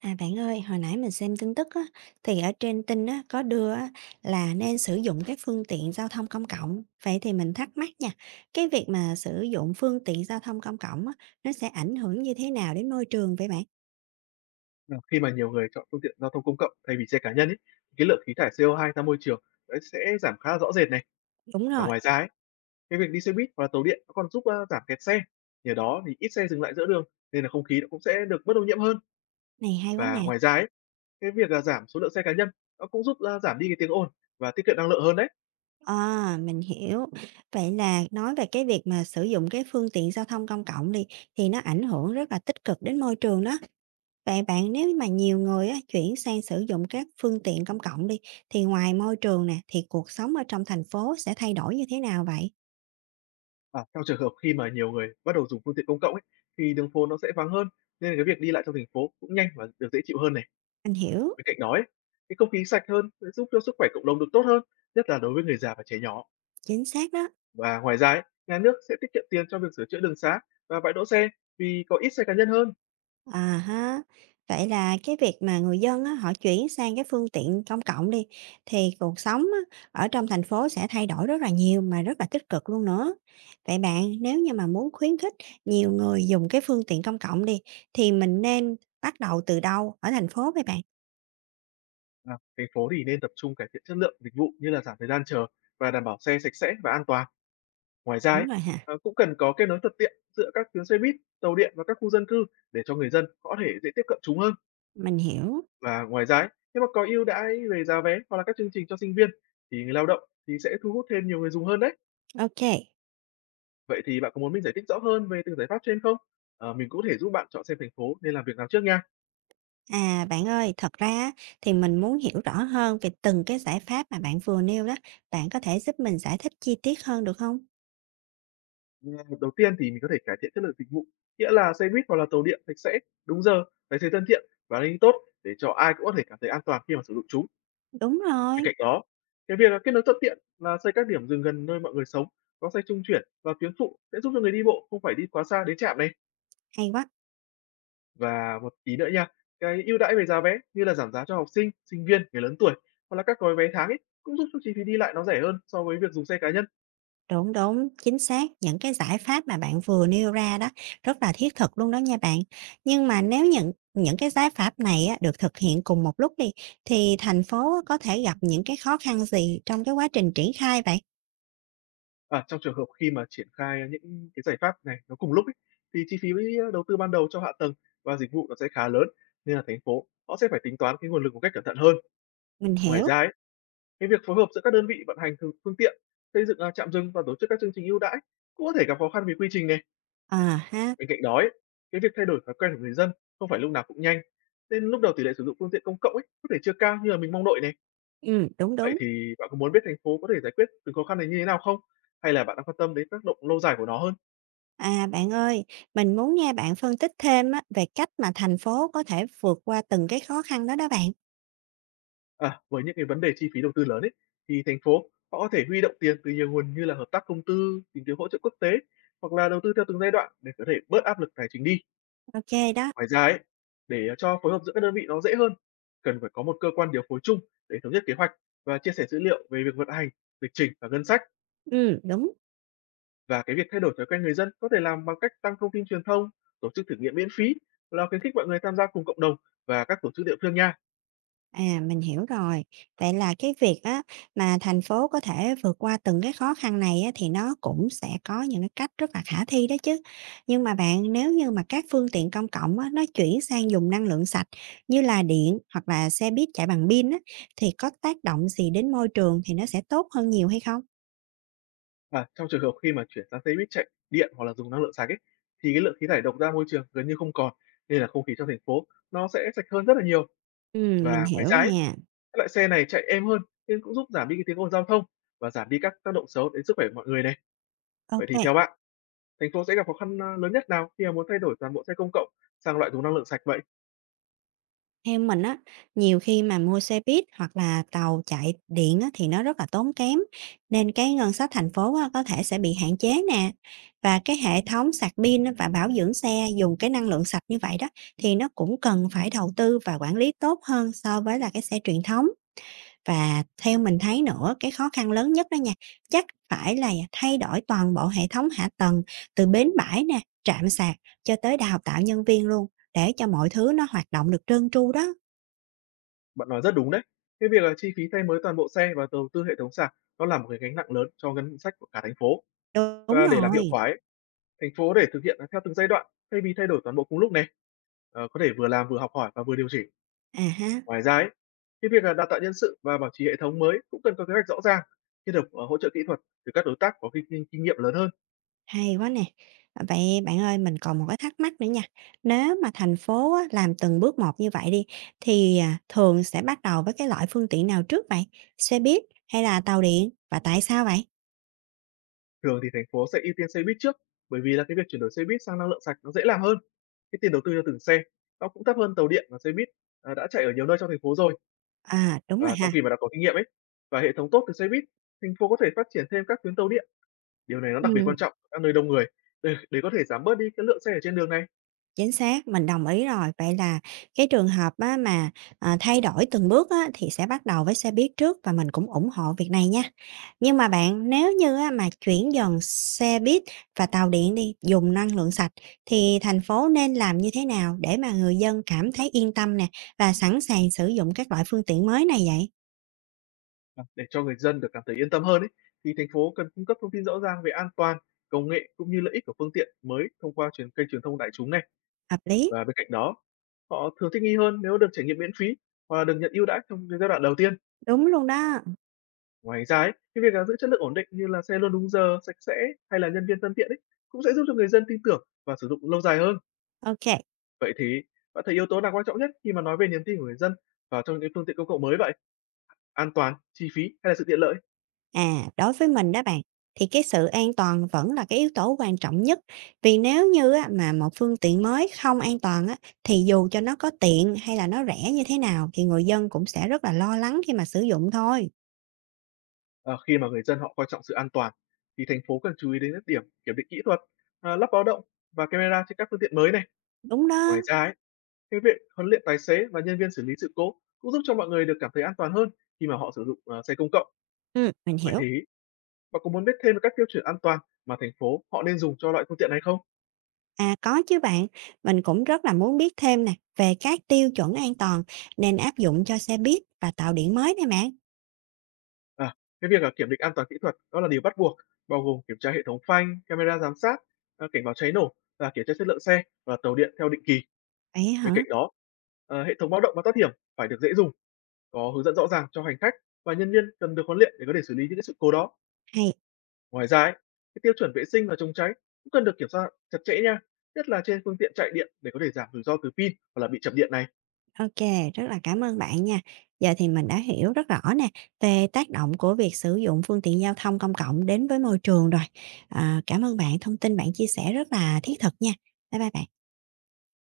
À, bạn ơi, hồi nãy mình xem tin tức á, thì ở trên tin á, có đưa á, là nên sử dụng các phương tiện giao thông công cộng. Vậy thì mình thắc mắc nha, cái việc mà sử dụng phương tiện giao thông công cộng á, nó sẽ ảnh hưởng như thế nào đến môi trường vậy bạn? Ờ, Khi mà nhiều người chọn phương tiện giao thông công cộng thay vì xe cá nhân ấy, cái lượng khí thải CO2 ra môi trường đấy sẽ giảm khá là rõ rệt này. Đúng Và rồi, ngoài ra ấy, cái việc đi xe buýt hoặc là tàu điện nó còn giúp giảm kẹt xe. Nhờ đó thì ít xe dừng lại giữa đường nên là không khí nó cũng sẽ được bớt ô nhiễm hơn. này hay quá Và nè. ngoài ra ấy, cái việc là giảm số lượng xe cá nhân nó cũng giúp giảm đi cái tiếng ồn và tiết kiệm năng lượng hơn đấy. À, mình hiểu. Vậy là nói về cái việc mà sử dụng cái phương tiện giao thông công cộng đi, thì nó ảnh hưởng rất là tích cực đến môi trường đó. Vậy bạn nếu mà nhiều người á, chuyển sang sử dụng các phương tiện công cộng đi, thì ngoài môi trường nè, thì cuộc sống ở trong thành phố sẽ thay đổi như thế nào vậy? Và trong trường hợp khi mà nhiều người bắt đầu dùng phương tiện công cộng ấy thì đường phố nó sẽ vắng hơn, nên là cái việc đi lại trong thành phố cũng nhanh và được dễ chịu hơn này. Anh hiểu, Bên cạnh đó ấy, cái không khí sạch hơn sẽ giúp cho sức khỏe cộng đồng được tốt hơn, nhất là đối với người già và trẻ nhỏ. chính xác đó. Và ngoài ra ấy, nhà nước sẽ tiết kiệm tiền cho việc sửa chữa đường xá và bãi đỗ xe vì có ít xe cá nhân hơn. À ha, vậy là cái việc mà người dân á, họ chuyển sang cái phương tiện công cộng đi, thì cuộc sống á, ở trong thành phố sẽ thay đổi rất là nhiều mà rất là tích cực luôn nữa. Vậy bạn nếu như mà muốn khuyến khích nhiều người dùng cái phương tiện công cộng đi, thì mình nên bắt đầu từ đâu ở thành phố vậy bạn? À, thành phố thì nên tập trung cải thiện chất lượng dịch vụ như là giảm thời gian chờ và đảm bảo xe sạch sẽ và an toàn. Ngoài ra ấy, Đúng rồi hả? Cũng cần có kết nối thuận tiện giữa các tuyến xe buýt, tàu điện và các khu dân cư để cho người dân có thể dễ tiếp cận chúng hơn. Mình hiểu. Và ngoài ra ấy, nếu mà có ưu đãi về giá vé hoặc là các chương trình cho sinh viên thì người lao động thì sẽ thu hút thêm nhiều người dùng hơn đấy. OK. Vậy thì bạn có muốn mình giải thích rõ hơn về từng giải pháp trên không? Mình cũng có thể giúp bạn chọn xem thành phố nên làm việc nào trước nha. À, bạn ơi, thật ra á thì mình muốn hiểu rõ hơn về từng cái giải pháp mà bạn vừa nêu đó, bạn có thể giúp mình giải thích chi tiết hơn được không? Ừm, Đầu tiên thì mình có thể cải thiện chất lượng dịch vụ, nghĩa là xe buýt hoặc là tàu điện sạch sẽ, đúng giờ, tài xế thân thiện và an ninh tốt để cho ai cũng có thể cảm thấy an toàn khi mà sử dụng chúng. Đúng Bên rồi, cạnh đó, cái việc là kết nối thuận tiện là xây các điểm dừng gần nơi mọi người sống, có xe trung chuyển và tuyến phụ sẽ giúp cho người đi bộ không phải đi quá xa đến trạm này. hay quá, Và một tí nữa nha, cái ưu đãi về giá vé như là giảm giá cho học sinh, sinh viên, người lớn tuổi hoặc là các gói vé tháng ấy cũng giúp cho chi phí đi lại nó rẻ hơn so với việc dùng xe cá nhân. đúng, đúng, chính xác, những cái giải pháp mà bạn vừa nêu ra đó rất là thiết thực luôn đó nha bạn. Nhưng mà nếu những cái giải pháp này á được thực hiện cùng một lúc đi, thì thành phố có thể gặp những cái khó khăn gì trong cái quá trình triển khai vậy? À, trong trường hợp khi mà triển khai những cái giải pháp này nó cùng lúc ấy, thì chi phí với đầu tư ban đầu cho hạ tầng và dịch vụ nó sẽ khá lớn, nên là thành phố họ sẽ phải tính toán cái nguồn lực một cách cẩn thận hơn. Mình Ngoài hiểu, ra ấy, cái việc phối hợp giữa các đơn vị vận hành phương tiện, xây dựng trạm dừng và tổ chức các chương trình ưu đãi cũng có thể gặp khó khăn về quy trình này. à ha, Bên cạnh đó ấy, cái việc thay đổi thói quen của người dân không phải lúc nào cũng nhanh, nên lúc đầu tỷ lệ sử dụng phương tiện công cộng ấy có thể chưa cao như là mình mong đợi này. Đúng, Vậy đúng. thì bạn có muốn biết thành phố có thể giải quyết từng khó khăn này như thế nào không? Hay là bạn đang quan tâm đến tác động lâu dài của nó hơn? À, bạn ơi, mình muốn nghe bạn phân tích thêm á, về cách mà thành phố có thể vượt qua từng cái khó khăn đó đó bạn. À, với những cái vấn đề chi phí đầu tư lớn ấy, thì thành phố họ có thể huy động tiền từ nhiều nguồn như là hợp tác công tư, tìm kiếm hỗ trợ quốc tế hoặc là đầu tư theo từng giai đoạn để có thể bớt áp lực tài chính đi. OK đó, Ngoài ra ấy, để cho phối hợp giữa các đơn vị nó dễ hơn, cần phải có một cơ quan điều phối chung để thống nhất kế hoạch và chia sẻ dữ liệu về việc vận hành, lịch trình và ngân sách. Đúng, Và cái việc thay đổi thói quen người dân có thể làm bằng cách tăng thông tin truyền thông, tổ chức thử nghiệm miễn phí, là khuyến khích mọi người tham gia cùng cộng đồng và các tổ chức địa phương nha. à, mình hiểu rồi. Vậy là cái việc á, mà thành phố có thể vượt qua từng cái khó khăn này á, thì nó cũng sẽ có những cái cách rất là khả thi đó chứ. Nhưng mà bạn, nếu như mà các phương tiện công cộng á, nó chuyển sang dùng năng lượng sạch như là điện hoặc là xe buýt chạy bằng pin á, thì có tác động gì đến môi trường thì nó sẽ tốt hơn nhiều hay không? À, trong trường hợp khi mà chuyển sang xe buýt chạy điện hoặc là dùng năng lượng sạch ấy, thì cái lượng khí thải độc ra môi trường gần như không còn, nên là không khí trong thành phố nó sẽ sạch hơn rất là nhiều. Mình Và ngoài hiểu ra ấy, nè. các loại xe này chạy êm hơn nên cũng giúp giảm đi cái tiếng ồn giao thông và giảm đi các tác động xấu đến sức khỏe mọi người này. Vậy thì OK. theo bạn, thành phố sẽ gặp khó khăn lớn nhất nào khi mà muốn thay đổi toàn bộ xe công cộng sang loại dùng năng lượng sạch vậy? Theo mình á, nhiều khi mà mua xe buýt hoặc là tàu chạy điện á, thì nó rất là tốn kém, nên cái ngân sách thành phố á, có thể sẽ bị hạn chế nè. Và cái hệ thống sạc pin á, và bảo dưỡng xe dùng cái năng lượng sạch như vậy đó, thì nó cũng cần phải đầu tư và quản lý tốt hơn so với là cái xe truyền thống. Và theo mình thấy nữa, cái khó khăn lớn nhất đó nha, chắc phải là thay đổi toàn bộ hệ thống hạ tầng từ bến bãi nè, trạm sạc cho tới đào tạo nhân viên luôn, để cho mọi thứ nó hoạt động được trơn tru đó. Bạn nói rất đúng đấy. Cái việc là chi phí thay mới toàn bộ xe và đầu tư hệ thống sạc nó là một cái gánh nặng lớn cho ngân sách của cả thành phố. Đúng Và để làm hiệu rồi, quả ấy, thành phố để thực hiện theo từng giai đoạn thay vì thay đổi toàn bộ cùng lúc này. Có thể vừa làm vừa học hỏi và vừa điều chỉnh. à ha, Ngoài ra ấy, cái việc, là đào tạo nhân sự và bảo trì hệ thống mới cũng cần có kế hoạch rõ ràng, kết hợp, hỗ trợ kỹ thuật từ các đối tác có kinh kinh kinh nghiệm lớn hơn. hay quá nè. À, vậy bạn ơi, mình còn một cái thắc mắc nữa nha. Nếu mà thành phố á, làm từng bước một như vậy đi, thì, à, thường sẽ bắt đầu với cái loại phương tiện nào trước vậy? Xe buýt hay là tàu điện, và tại sao vậy? Thường thì thành phố sẽ ưu tiên xe buýt trước, bởi vì là cái việc chuyển đổi xe buýt sang năng lượng sạch nó dễ làm hơn. Cái tiền đầu tư cho từng xe nó cũng thấp hơn tàu điện, và xe buýt đã chạy ở nhiều nơi trong thành phố rồi. À, đúng rồi Và ha. sau khi mà đã có kinh nghiệm ấy, và hệ thống tốt từ xe buýt, thành phố có thể phát triển thêm các tuyến tàu điện, điều này nó đặc biệt Ừm. quan trọng ở các nơi đông người, để có thể giảm bớt đi cái lượng xe ở trên đường này. Chính xác, mình đồng ý rồi. Vậy là cái trường hợp á mà, à, thay đổi từng bước á thì sẽ bắt đầu với xe buýt trước và mình cũng ủng hộ việc này nha. Nhưng mà bạn, nếu như á mà chuyển dần xe buýt và tàu điện đi, dùng năng lượng sạch thì thành phố nên làm như thế nào để mà người dân cảm thấy yên tâm nè và sẵn sàng sử dụng các loại phương tiện mới này vậy? Ờ, để cho người dân được cảm thấy yên tâm hơn ấy, thì thành phố cần cung cấp thông tin rõ ràng về an toàn, công nghệ cũng như lợi ích của phương tiện mới thông qua kênh truyền thông đại chúng này. Hợp lý, Và bên cạnh đó, họ thường thích nghi hơn nếu được trải nghiệm miễn phí hoặc là được nhận ưu đãi trong cái giai đoạn đầu tiên. đúng luôn đó. Ngoài ra ấy, cái việc là giữ chất lượng ổn định như là xe luôn đúng giờ, sạch sẽ hay là nhân viên thân thiện ấy cũng sẽ giúp cho người dân tin tưởng và sử dụng lâu dài hơn. OK. Vậy thì bạn thấy yếu tố nào quan trọng nhất khi mà nói về niềm tin của người dân vào trong những phương tiện công cộng mới vậy? An toàn, chi phí hay là sự tiện lợi? À, đối với mình đó bạn, thì cái sự an toàn vẫn là cái yếu tố quan trọng nhất. Vì nếu như á, mà một phương tiện mới không an toàn á, thì dù cho nó có tiện hay là nó rẻ như thế nào thì người dân cũng sẽ rất là lo lắng khi mà sử dụng thôi. Ờ, Khi mà người dân họ coi trọng sự an toàn thì thành phố cần chú ý đến các điểm kiểm định kỹ thuật, lắp báo động và camera trên các phương tiện mới này. Đúng đó. Ngoài ra ấy, cái việc huấn luyện tài xế và nhân viên xử lý sự cố cũng giúp cho mọi người được cảm thấy an toàn hơn khi mà họ sử dụng xe công cộng. Ừ, mình Vậy hiểu. thì bạn có muốn biết thêm về các tiêu chuẩn an toàn mà thành phố họ nên dùng cho loại phương tiện này không? À, có chứ bạn, mình cũng rất là muốn biết thêm nè về các tiêu chuẩn an toàn nên áp dụng cho xe buýt và tàu điện mới này bạn. À, cái việc là kiểm định an toàn kỹ thuật đó là điều bắt buộc, bao gồm kiểm tra hệ thống phanh, camera giám sát, cảnh báo cháy nổ và kiểm tra chất lượng xe và tàu điện theo định kỳ. Vậy Bên hả? cạnh đó, hệ thống báo động và thoát hiểm phải được dễ dùng, có hướng dẫn rõ ràng cho hành khách, và nhân viên cần được huấn luyện để có thể xử lý những cái sự cố đó. Hay. Ngoài ra ấy, cái tiêu chuẩn vệ sinh và chống cháy cũng cần được kiểm soát chặt chẽ nha, nhất là trên phương tiện chạy điện để có thể giảm rủi ro từ pin hoặc là bị chập điện này. OK, rất là cảm ơn bạn nha. Giờ thì mình đã hiểu rất rõ nè, về tác động của việc sử dụng phương tiện giao thông công cộng đến với môi trường rồi. À, cảm ơn bạn, thông tin bạn chia sẻ rất là thiết thực nha. Bye bye bạn.